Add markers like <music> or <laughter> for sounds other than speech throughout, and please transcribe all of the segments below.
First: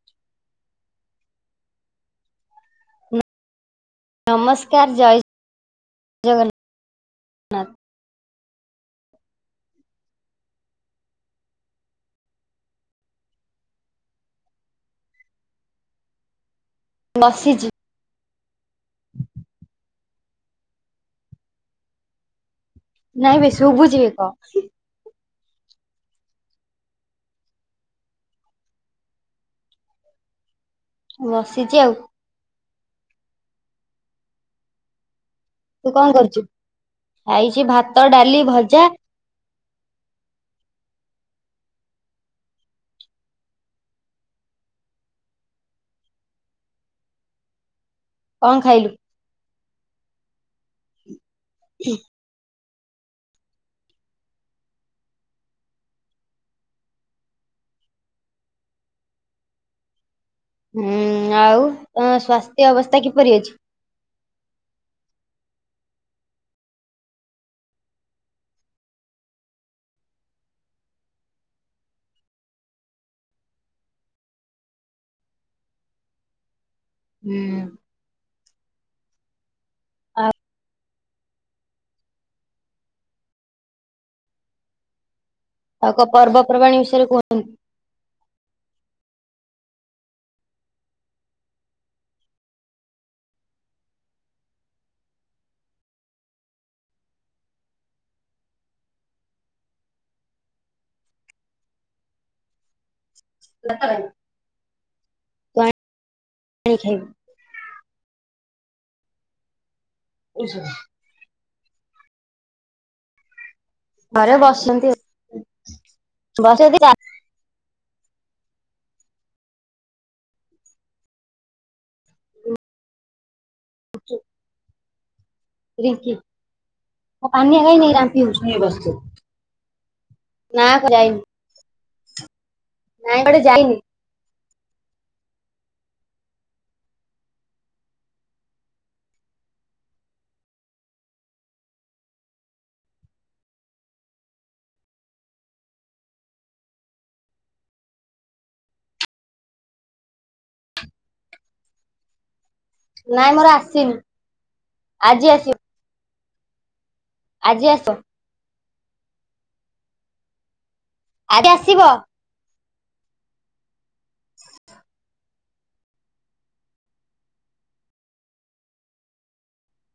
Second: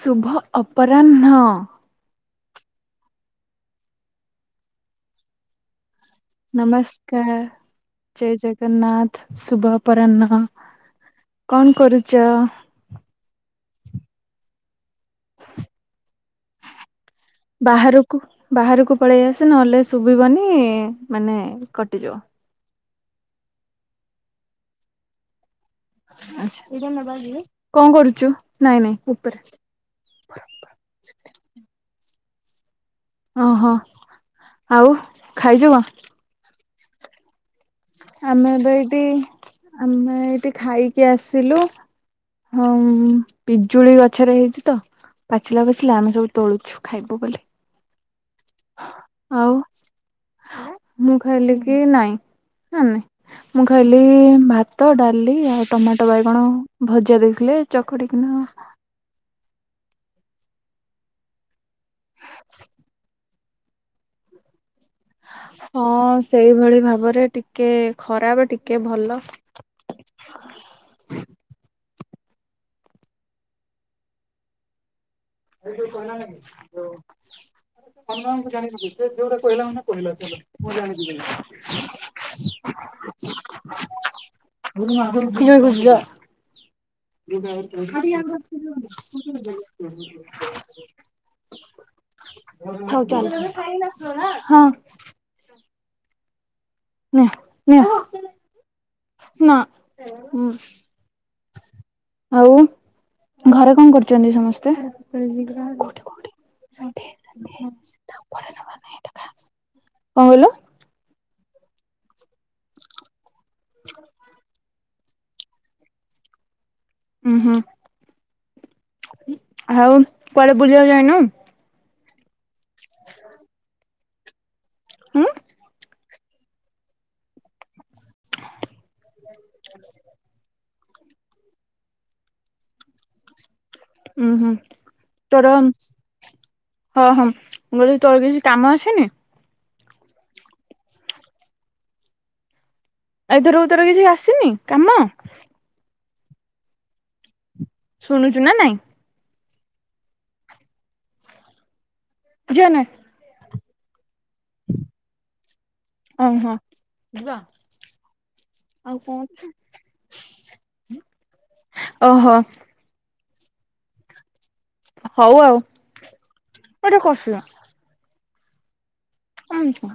ଶୁଭ ଅପରାହ୍ନ। ନମସ୍କାର, ଜୟ ଜଗନ୍ନାଥ। ନମସ୍କାର, ଜୟ ଜଗନ୍ନାଥ, ଶୁଭ ଅପରାହ୍ନ। କନ୍ କରୁଚ? ନସି ବାହାରକୁ, ବାହାରକୁ ପଳେଇ ଆସେ, ନହେଲେ ଶୁଭିବନି, ମାନେ କଟିଯିବ। ନାଇଁ ବେ, ଶୁଭୁଚିବେ କହ? ଆଛା, କଣ କରୁଚୁ? ନାଇଁ ନାଇଁ ଉପରେ। ବସିଚି ଆଉ। ଅ ହ ଆଉ ତୁ କଣ କରୁଚୁ? ଖାଇଚି ଭାତ, ଡାଲି, ଆମେ ଏବେ ଭଜା। ଏଇଠି ଆମେ ଏଇଠି ଖାଇକି ଆସିଲୁ। ହଁ, ପିଜୁଳି ଗଛରେ ହେଇଚି ତ? ପାଚିଲା, ପାଚିଲା, ଆମେ ସବୁ ତୋଳୁଚୁ ଖାଇବୁ ବୋଲି। କଣ ଖାଇଲୁ? ଆଉ, ମୁଁ ଖାଇଲି କି ନାଇଁ, ନାନି ମୁଁ ଖାଇଲି ଭାତ, ଡାଲି ଆଉ ଟମାଟୋ ବାଇଗଣ ଭଜା ଦେଇଥିଲେ ଚକଡିକିନା ହୁଁ, ଆଉ ତମ ସ୍ୱାସ୍ଥ୍ୟ ଅବସ୍ଥା କିପରି ଅଛି? ହଁ, ସେଇଭଳି ଭାବରେ, ଟିକେ ଖରାପ, ଟିକେ ଭଲ। <unintelligible> ହୁଁ। ସାନ ମାମୁଁ ଙ୍କୁ ଜାଣିଥିବୁ, ସେ ଯୋଉଟା କହିଲା ମାନେ କହିଲା ଆଉ ଚାଲ, ମୁଁ ଜାଣିଯିବିଣି। ମୁଁ ସିନା ଆଗୁରୁ ଉଠିଲେ ସିଏ ଯିବ। ପର୍ବାଣୀ ବିଷୟରେ କୁହନ୍ତି। <unintelligible> ହଉ ଚାଲ, ହଁ। ନେ ନେ ନା। ଆଉ ଘରେ କଣ କରୁଚନ୍ତି ସମସ୍ତେ? <unintelligible> <unintelligible> ଘରେ ବସିଚନ୍ତି ଆଉ, ବସିଥିଲା। ଉ ହୁଁ, ଆଉ କୁଆଡେ ବୁଲିବାକୁ ଯାଇନୁ? <unintelligible> ହଁ। ରିିଙ୍କି, ମୋ ପାନୀୟ କାଇ ନାଇ? ଟାଙ୍କି ଉପରେ କାଇଁ ବସିଚ? ନା ଖରା ହେଇନି। ନାଇଁ ଏପଟେ ଯାଇନି। ଉୁଁ ହୁଁ, ତୋର ହଁ ହଁ ମୁଁ ଗୋ ତୋର କିଛି କାମ ଅସେନି। ଏଥର ଉଥର କିଛି ଆସିନି କାମ। ଶୁଣୁଛୁ ନା ନାଇଁ। ଜାନା। ନାଇଁ ମୋର ଆସିନି ଆଜି ଆସିବ। ଓହୋ। ଆଜି ଆସିବ ଆଉ କଣ ଆଜି ଆସିବ। ଓହୋ। <inaudible> ହଉ ଆଉ। ଏଟା କସିବା। ଆନ୍ତ।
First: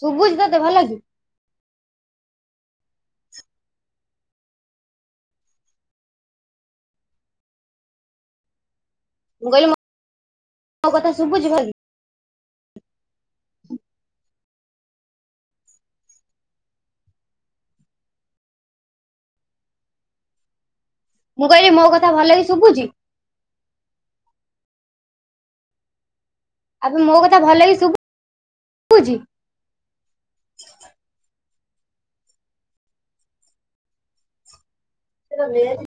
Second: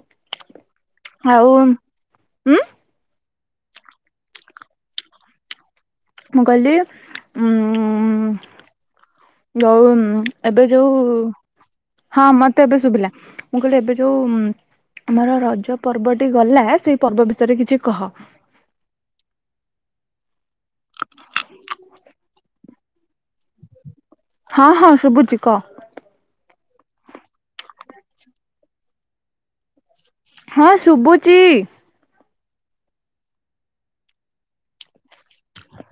ସୁଭୁଚି ତତେ ଭଲ କି? ହଉ ହୁଁ। ମୁଁ ଗଲି ଉଁ ମୁଁ କହିଲି ଯଉ ଏବେ ମୋ କଥା ଯୋଉ ଶୁଭୁଛି ଭଲ କି? ହଁ ମତେ ଏବେ ଶୁଭିଲା। ମୁଁ କହିଲି ଏବେ ଯୋଉ ଆମର ରଜ ପର୍ବଟି ଗଲା ସେଇ ପର୍ବ ବିଷୟରେ କିଛି କହ। ମୁଁ କହିଲି ମୋ କଥା ଭଲକି ଶୁଭୁଛି? ହଁ ହଁ ଶୁଭୁଛି କହ। ଆବେ ମୋ କଥା ଭଲକି ଶୁଭୁଛି। ହଁ ଶୁବୁଚି। ସେଟା ଭେଜେ।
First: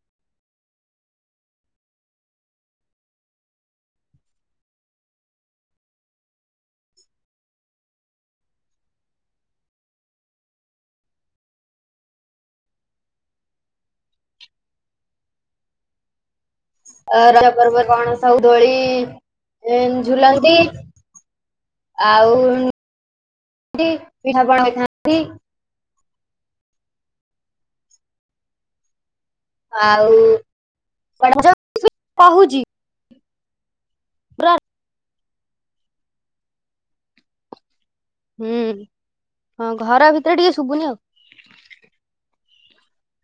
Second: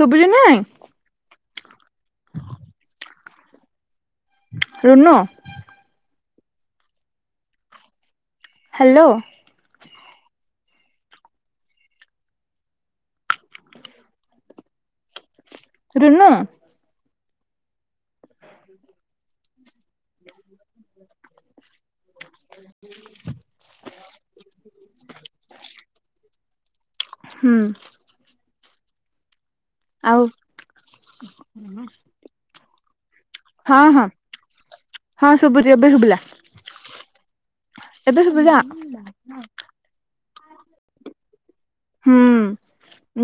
ସୁବୁଚି ନା ନାଇଁ। ରୁନୁ। ହ୍ୟାଲୋ। ରୁନୁ। ଆ ରଜ ପବ କଣ ସବୁ ଦୋଳି ଝୁଲନ୍ତି? ଆଉ ପିଠାପଣା ହେଇଥାନ୍ତି। ହୁଁ। ଆଉ <unintelligible> କହୁଛି। ହଁ ହଁ ପୁରା ହଁ ଶୁଭୁଛି ଏବେ ଶୁଭିଲା। ଏବେ ଶୁଭିଲା। ହୁଁ ହଁ ଘର ଭିତରେ ଟିକେ ଶୁଭୁନି ଆଉ ହୁଁ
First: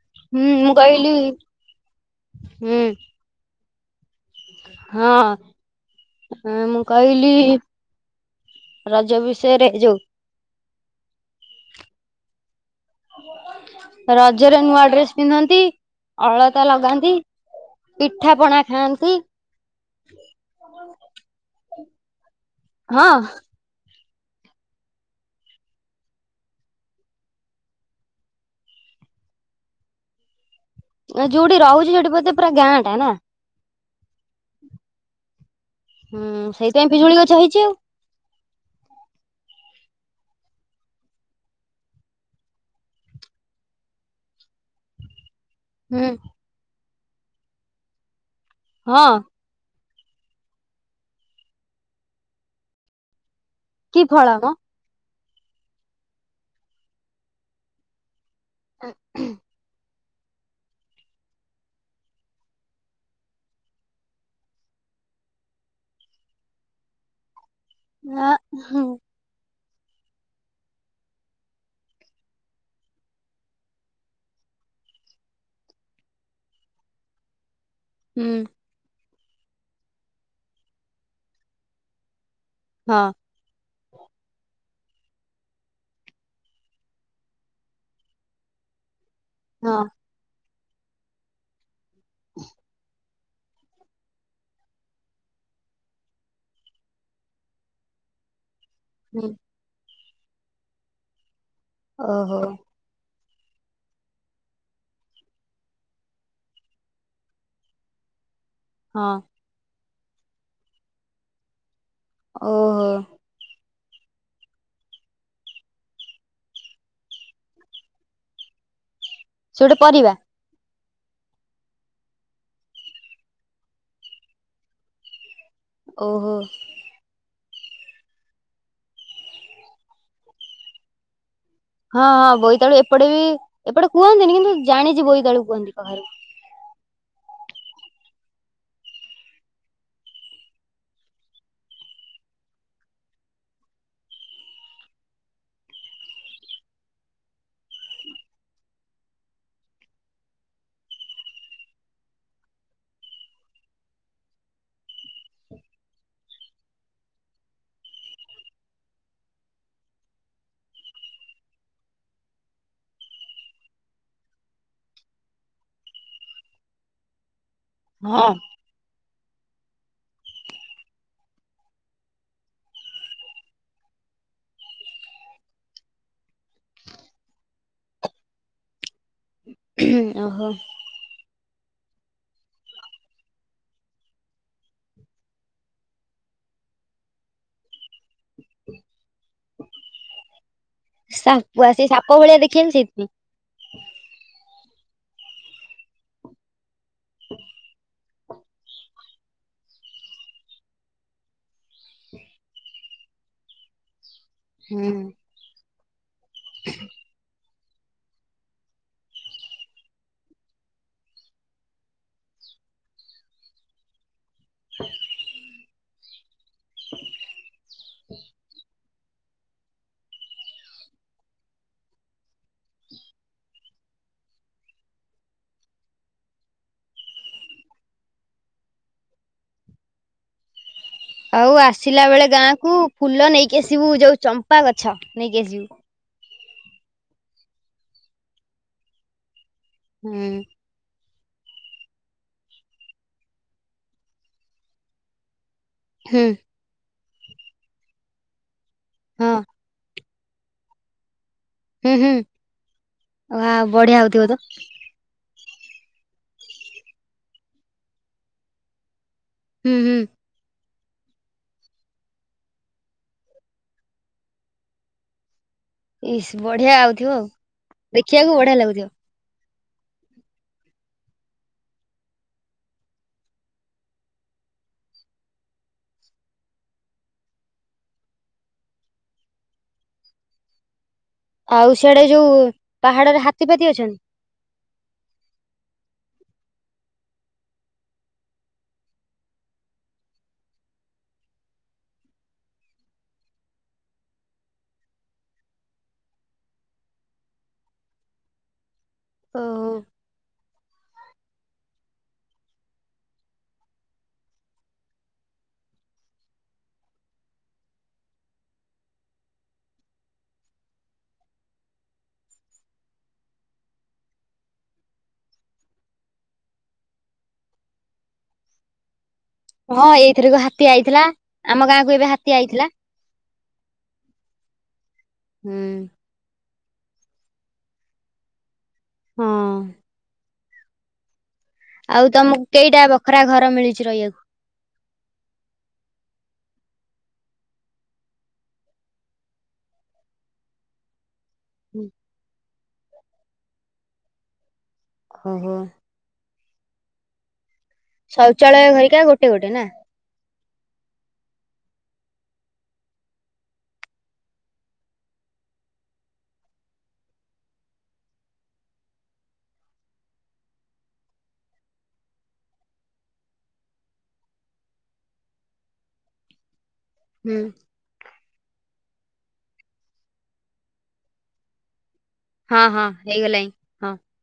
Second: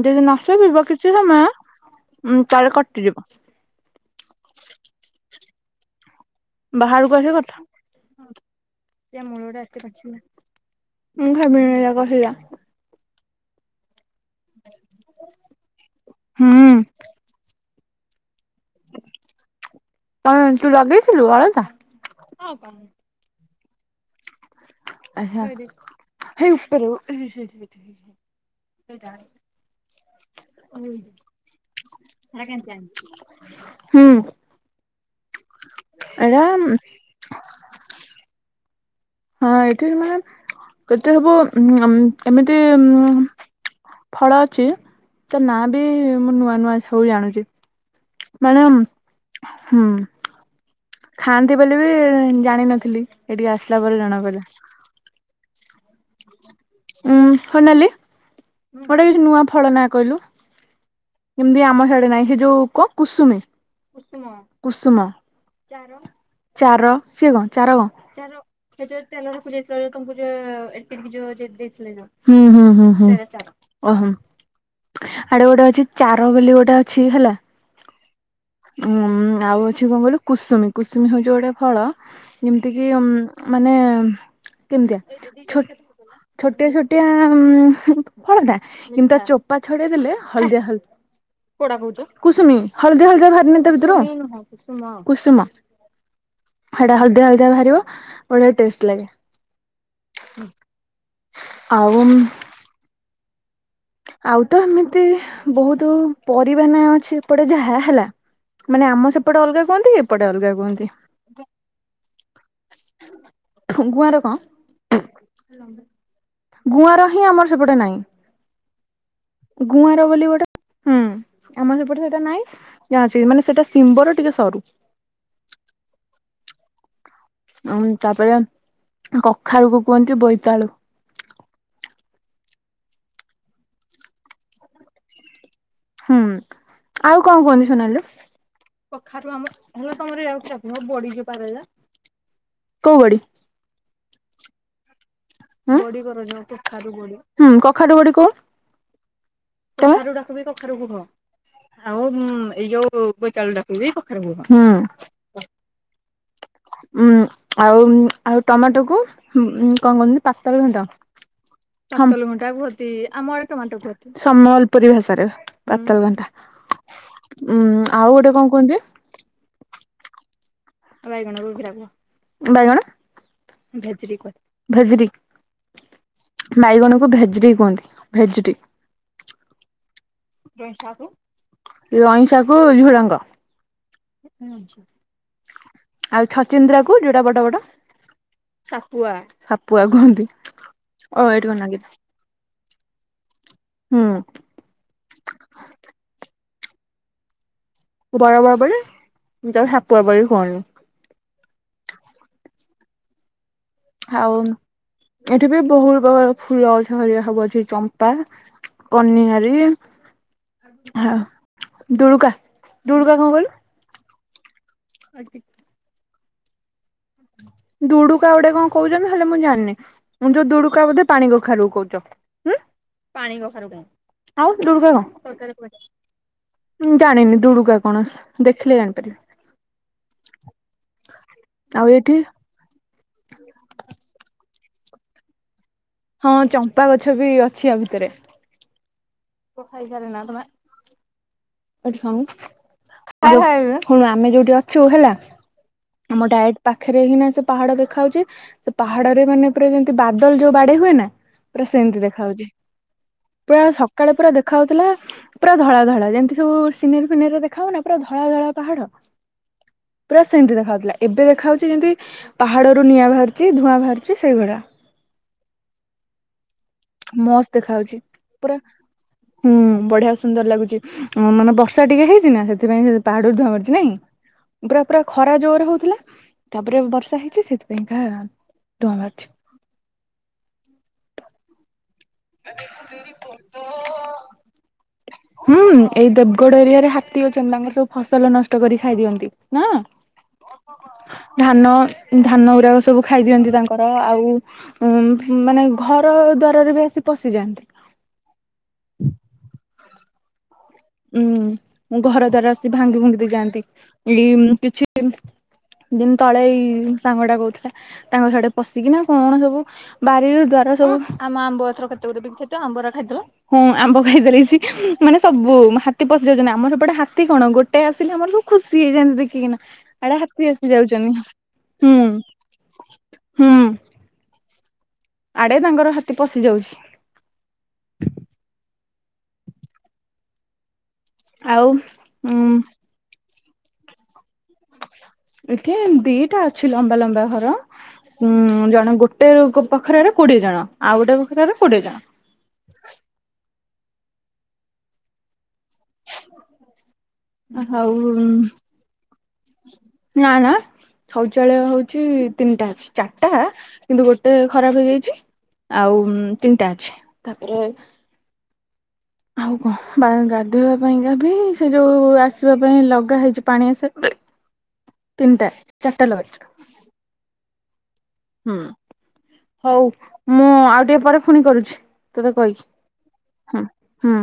ଯଦି ନ ହୁଁ ମୁଁ ଶୁଭିବ କହିଲି କିଛି ସମୟ ଉଁ ତାହାଲେ ହୁଁ କଟିଯିବ। ହଁ। ହଁ ମୁଁ ବାହାରକୁ ଆସି କହିଲି କଥା। ତା ରଜ ମୂଳଟା ବିଷୟରେ ଏତେ ଏ ଯୋଉ ପାଚିଲା। ମୁଁ ଭାବିନି ଏରା କହିଲା। ରଜରେ ନୂଆ ଡ୍ରେସ ପିନ୍ଧନ୍ତି। ଅଳତା ହୁଁ ଲଗାନ୍ତି। ପିଠା ପଣା ଖାଆନ୍ତି। କଣ ତୁ ଲଗେଇଥିଲୁ ଅଳଦା। ହଁ। ଆ ହେଇ ଉପରକୁ। ସେଇଟା ଆଣିବି। ଯୋଉଠି ରହୁଛି ସେଇଠି ବୋତେ ପୁରା ଗାଁଟା ନା। ହୁଁ। ହୁଁ ସେଇଥିପାଇଁ ପିଜୁଳି ଗଛ ହେଇଛି ଆଉ। ହଁ ଏଠି ମାନେ କେତେ ହବ ଏମିତି ଉଁ ଫଳ ଅଛି ତ ନା ବି ହୁଁ। ମୁଁ ନୂଆ ନୂଆ ସବୁ ଜାଣୁଚି ମାନେ ହଁ ହୁଁ। ଖାଆନ୍ତି ବୋଲି ବି ଜାଣିନଥିଲି ଏଠିକି ଆସିଲା କି ପରେ ଫଳ ଜଣାପଡିଲା। ମ? ହୁଁ ହନାଲିି କୁଆଡେ କିଛି ନୂଆ ଫଳ ନା କହିଲୁ ଯେମିତି ଆମ ହିଆଡେ ନାଇଁ ହେ ଯୋଉ କ କୁସୁମୀ। କୁସୁମ, ଚାର। ସିଏ କଣ ଚାର କଣ? ହୁଁ ଆ ହୁଁ। ହୁଁ ହୁଁ ହୁଁ ଓହମ୍ ଆଡେ ଗୋଟେ ଅଛି ଚାର ବୋଲି ଗୋଟେ ଅଛି ହେଲା। ହୁଁ। ଉଁ ଆଉ ଅଛି କଣ କହିଲୁ କୁସୁମୀ କୁସୁମୀ ହଉଛି ଗୋଟେ ଫଳ ଯେମିତି କିି ହଁ ଉଂ ମାନେ କେମିତିଆ ଛ ଛୋଟିଆ ଛୋଟିଆ ଫଳଟା କିନ୍ତୁ ଚୋପା ହଁ ଛଡେଇ ଦେଲେ ହଳଦିଆ ହଳ କୁୁସୁମି ହଳଦି ହଳଦିଆ ବାହାରିନି ତ ଭିତରୁ। କୁସୁମ ହେଟା ହଳଦିଆ ହଳଦିଆ ବାହାରିବ ବଢିଆ ଟେଷ୍ଟ ଲାଗେ। ହୁଁ। ଆଉ ଓ ହଉ। ଆଉ ତ ଏମିତି ବହୁତୁ ପରିବା ନାଁ ଅଛି ଏପଟେ ଯାହା ହେଲା। ମାନେ ଆମ ହଁ ସେପଟେ ଅଲଗା କୁହନ୍ତି ଏପଟେ ଅଲଗା କୁହନ୍ତି। ଓ ହୋ ଗୁଆର କଁ ଗୁଆଁର ହିଁ ଆମର ସେପଟେ ସେ ନାହିଁ ଗୋଟେ ଗୁଆଁର ପରିବା ବୋଲି ଗୋଟେ ହୁଁ ଆମର ସେପଟେ ସେଟା ନାଇଁ ଯା ଅଛି ମାନେ ସେଟା ସିମ୍ବର ଟିକେ ସରୁ। ଓହୋ। ଉଁ ତାପରେ କଖାରୁକୁ କୁହନ୍ତି ବୋଇତାଳୁ। ହଁ ହଁ ବୋଇତାଳୁ ଏପଟେ ବି ଏପଟେ କୁହନ୍ତିନି କିନ୍ତୁ ଜାଣିଚି ବୋଇତାଳୁ କୁହନ୍ତି <unintelligible> ହୁଁ ଆଉ କଣ କୁହନ୍ତି ସୋନାଲୁ କୋଉ ବଡି? ହୁଁ କଖାରୁ ବଡି କ କଖାରୁ ରାକୁ ବି କଖାରୁ କୁହ। ଆଉ ଏଇ ଯୋଉ ବୈତାଳୁ ଟାକୁ ବି କଖରୁ କୁହ ଉଁ ଆଉ ଆଉ ଟମାଟୋ କୁ ଉଁ କଣ କୁହନ ପାତଳ ଘୁଣ୍ଟ ସମ୍ବଲପୁରୀ ଭାଷାରେ ପାତଲ ଘଣ୍ଟା ଉଁ ଆଉ ହଁ ଗୋଟେ କଣ କୁହନ୍ତି। ବାଇଗଣ <unintelligible> କୁହ ଭେଜିରୀ କହି ବାଇଗଣକୁ ଭେଜିରି କୁହନ୍ତି ଭେଜିରି। ଓହୋ। ଲଇଁସାଗୁ ଝୁଡ଼ଙ୍ଗ। ଆଉ ଛଚିନ୍ଦ୍ରା କୁ ଯୋଉଟା ବଡ ବଡ। ସାପୁଆ କୁହନ୍ତି। ଓ ଏଇଠି କଣ ସାପୁଆ ନାଗିଛି ସେ ସାପ ଭଳିଆ ଦେଖେବାକୁ ସେଇଥିପାଇଁ। ହୁଁ। <unintelligible> ହଉ। ହୁଁ। ଏଠି ବି ବହୁ ପ୍ରକାର ଫୁଲ ଗଛହେରିକା ସବୁ ଅଛିମ ଚମ୍ପା କନିଆାରୀ ହାଁ ଦୁଳୁକା ଦୁଳୁକା କଣ କହିଲୁ? <unintelligible> ଦୁଡୁକା ଗୋଟେ କଣ? କହୁଛନ୍ତି ହେଲେ ମୁଁ ଜାଣିନି। ମୁଁ ଯୋଉ ଦୁଡୁକା ବୋଧେ ପାଣି କଖାରୁୁ କୋହୁଚ ହୁଁ? ପାଣି କଖାରୁ କାଇଁ। ଆଉ ଦୁଡୁକା କଣ? ମୁଁ ଜାଣିନି ଦୁଡୁକା କଣ ଦେଖିଲେ ଜାଣିପାରିବି। ଆଉ ଆସିଲା ବେଳେ ଗାଁ କୁ ଫୁଲ ନେଇକି ଆସିବୁ ଯୋଉ ଚମ୍ପା ଗଛ ନେଇକି ଆସିବୁ। ହଁ ଚମ୍ପା ଗଛ ବି ଅଛି ଆ ଭିତରେ। କଥା ହେଇସାରିନା ହୁଁ ତମେ ଏଇଠି ଖାଉଁ। ଆମେ ଯୋଉଠି ଅଛୁ ହେଲା ହୁଁ ଆମ ଡାଏଡ଼ ପାଖରେ ହିଁ ନା ସେ ପାହାଡ ଦେଖା ହୋଉଚି ସେ ପାହାଡରେ ହଁ ମାନେ ପୁରା ଯେମିତି ବାଦଲ ଯୋଉ ବାଡେଇ ହୁଏନା। ପୁରା ହୁଁ ସେମିତି ହୁଁ। ଦେଖାହଉଛି। ବା ପୁରା ବଢିଆ ସକାଳେ ହଉଥିବ ପୁରା ତ। ଦେଖା ହଉଥିଲା ପୁରା ଧଳା ଧଳା ଯେମିତି ଯୋଉ ସିନେରି ଫିନେରି ରେ ଦେଖା ହୋଉନି ନା ପୁରା ଧଳା ଧଳା ପାହାଡ। ହୁଁ ହୁଁ। ପୁରା ସେମିତି ଦେଖାହୋଉଥିଲା ଏବେ ଦେଖାହେଉଛି ଯେମିତି ପାହାଡ଼ରୁ ନିଆଁ ବାହାରୁଚି ଧୂଆଁ ବାହାରୁଚି ସେଇଭଳିଆ। ଇସ ବଢିଆ ଆଉଥିବ ଆଉ ମସ୍ତ ଦେଖାଯାଉଛି ଦେଖିବାକୁ ପୁରା ବଢିଆ ଲାଗୁଥିବ। ହୁଁ ବଢିଆ ସୁନ୍ଦର ଲାଗୁଛି ମାନେ ବର୍ଷା ଟିକେ ହେଇଛି ନା ସେଥିପାଇଁ ସେ ପାହାଡୁରୁ ଧୂଆଁ ବାହାରୁଛି ନାଇଁ। ପୁରା ପୁରା ଖରା ଜୋର ହଉଥିଲା ତାପରେ ବର୍ଷା ହେଇଛି ସେଥିପାଇଁ କା ଧୂଆଁ ବାହାରୁଚି। ଆଉ ସିଆଡେ ଯୋଉ ପାହାଡରେ ହାତୀଫାତି ଅଛନ୍ତି? ହୁଁ ଏଇ ଦେବଗଡ ଏରିଆ ରେ ହାତୀ ଅଛନ୍ତି ତାଙ୍କର ସବୁ ଫସଲ ନଷ୍ଟ କରି ଖାଇଦିଅନ୍ତି ନା। ଧାନ ଧାନ ଗୁରାକ ସବୁ ଖାଇ ଦିଅନ୍ତି ତାଙ୍କର। ଆଉ ଉଁ ମାନେ ଘର ଦ୍ଵାରରେ ବି ଆସି ପଶିଯାଆନ୍ତି। ଓହୋ। ଉଁ ଘର ଦ୍ଵାର ଆସି ଭାଙ୍ଗି ଭୁଙ୍ଗି ଦେଇ ଯାଆନ୍ତି ଏଇ କିଛି ଦିନ ତଳେ ଏଇ ସାଙ୍ଗ ଟା କହୁଥିଲା ତାଙ୍କ ସେଆଡେ ପଶିକିନା କଣ ସବୁ ବାରି ରୁ ଦ୍ଵାର ସବୁ ଆମ ଆମ୍ବଗଛର କେତେ ଗୁରେ ବି କ୍ଷତି ଆମ୍ବଗୁରା ଖାଇଦେଲା। ହୁଁ ଆମ୍ବ ଖାଇଦେଲେଇଛି ମାନେ ସବୁ ହାତୀ ପଶି ଯାଉଛନ୍ତି ଆମର ସେପଟ ହାତୀ କଣ ଗୋଟେ ଆସିଲେ ଆମର ସବୁ ଖୁସି ହେଇଯାନ୍ତି ଦେଖିକିନା। ଆଡେ ଏଇଥରକ ହାତୀ ଆସି ଯାଉଚ ଆଇଥିଲା ନି ଆମ ଗାଁକୁ ଏବେ ହୁଁ। ହାତୀ ଆଇଥିଲା। ହୁଁ। ଆଡ଼େ ହଁ ତାଙ୍କର ହାତୀ ପଶି ଯାଉଛି। ହଁ। ଆଉ ଉଁ ତମକୁ କେଇଟା ବଖରା ଘର ମିଲିଚି ରହିବାକୁ? ଏଠି ଦିଟା ଅଛି ଲମ୍ବା ଲମ୍ବା ଘର। ଉଁ ଜଣେ ଗୋଟେ ବଖରାରେ କୋଡିଏ ଜଣ। ଆଉ ଗୋଟେ ବଖରାରେ କୋଡିଏ ଜଣ। ଓହୋ। ହଉ ଶୌଚାଳୟ ଘରିକା ଗୋଟେ ଗୋଟେ ନା? ନା ନା। ଶୌଚାଳୟ ହଉଛି ତିନିଟା ଚାରଟା। କିନ୍ତୁ ଗୋଟେ ଖରାପ ହେଇଯାଇଛି। ଆଉ ତିନିଟା ଅଛି। ତାପରେ ଆଉ କଣ ଗାଧୋଇବା ପାଇଁକାବି ସେ ଯୋଉ ଆସିବା ପାଇଁ ଲଗା ହେଇଛି ପାଣି ଆସିବା ତିନଟା ଚାରିଟା ଲଗା ହେଇଚି। ହୁଁ। ହଉ ମୁଁ ଆଉ ଟିକେ ପରେ ପୁଣି କରୁଛି। ତତେ ହଁ କହିକି ହଁ ହେଇଗଲାଇଁ ହୁଁ ହଁ। ହୁଁ।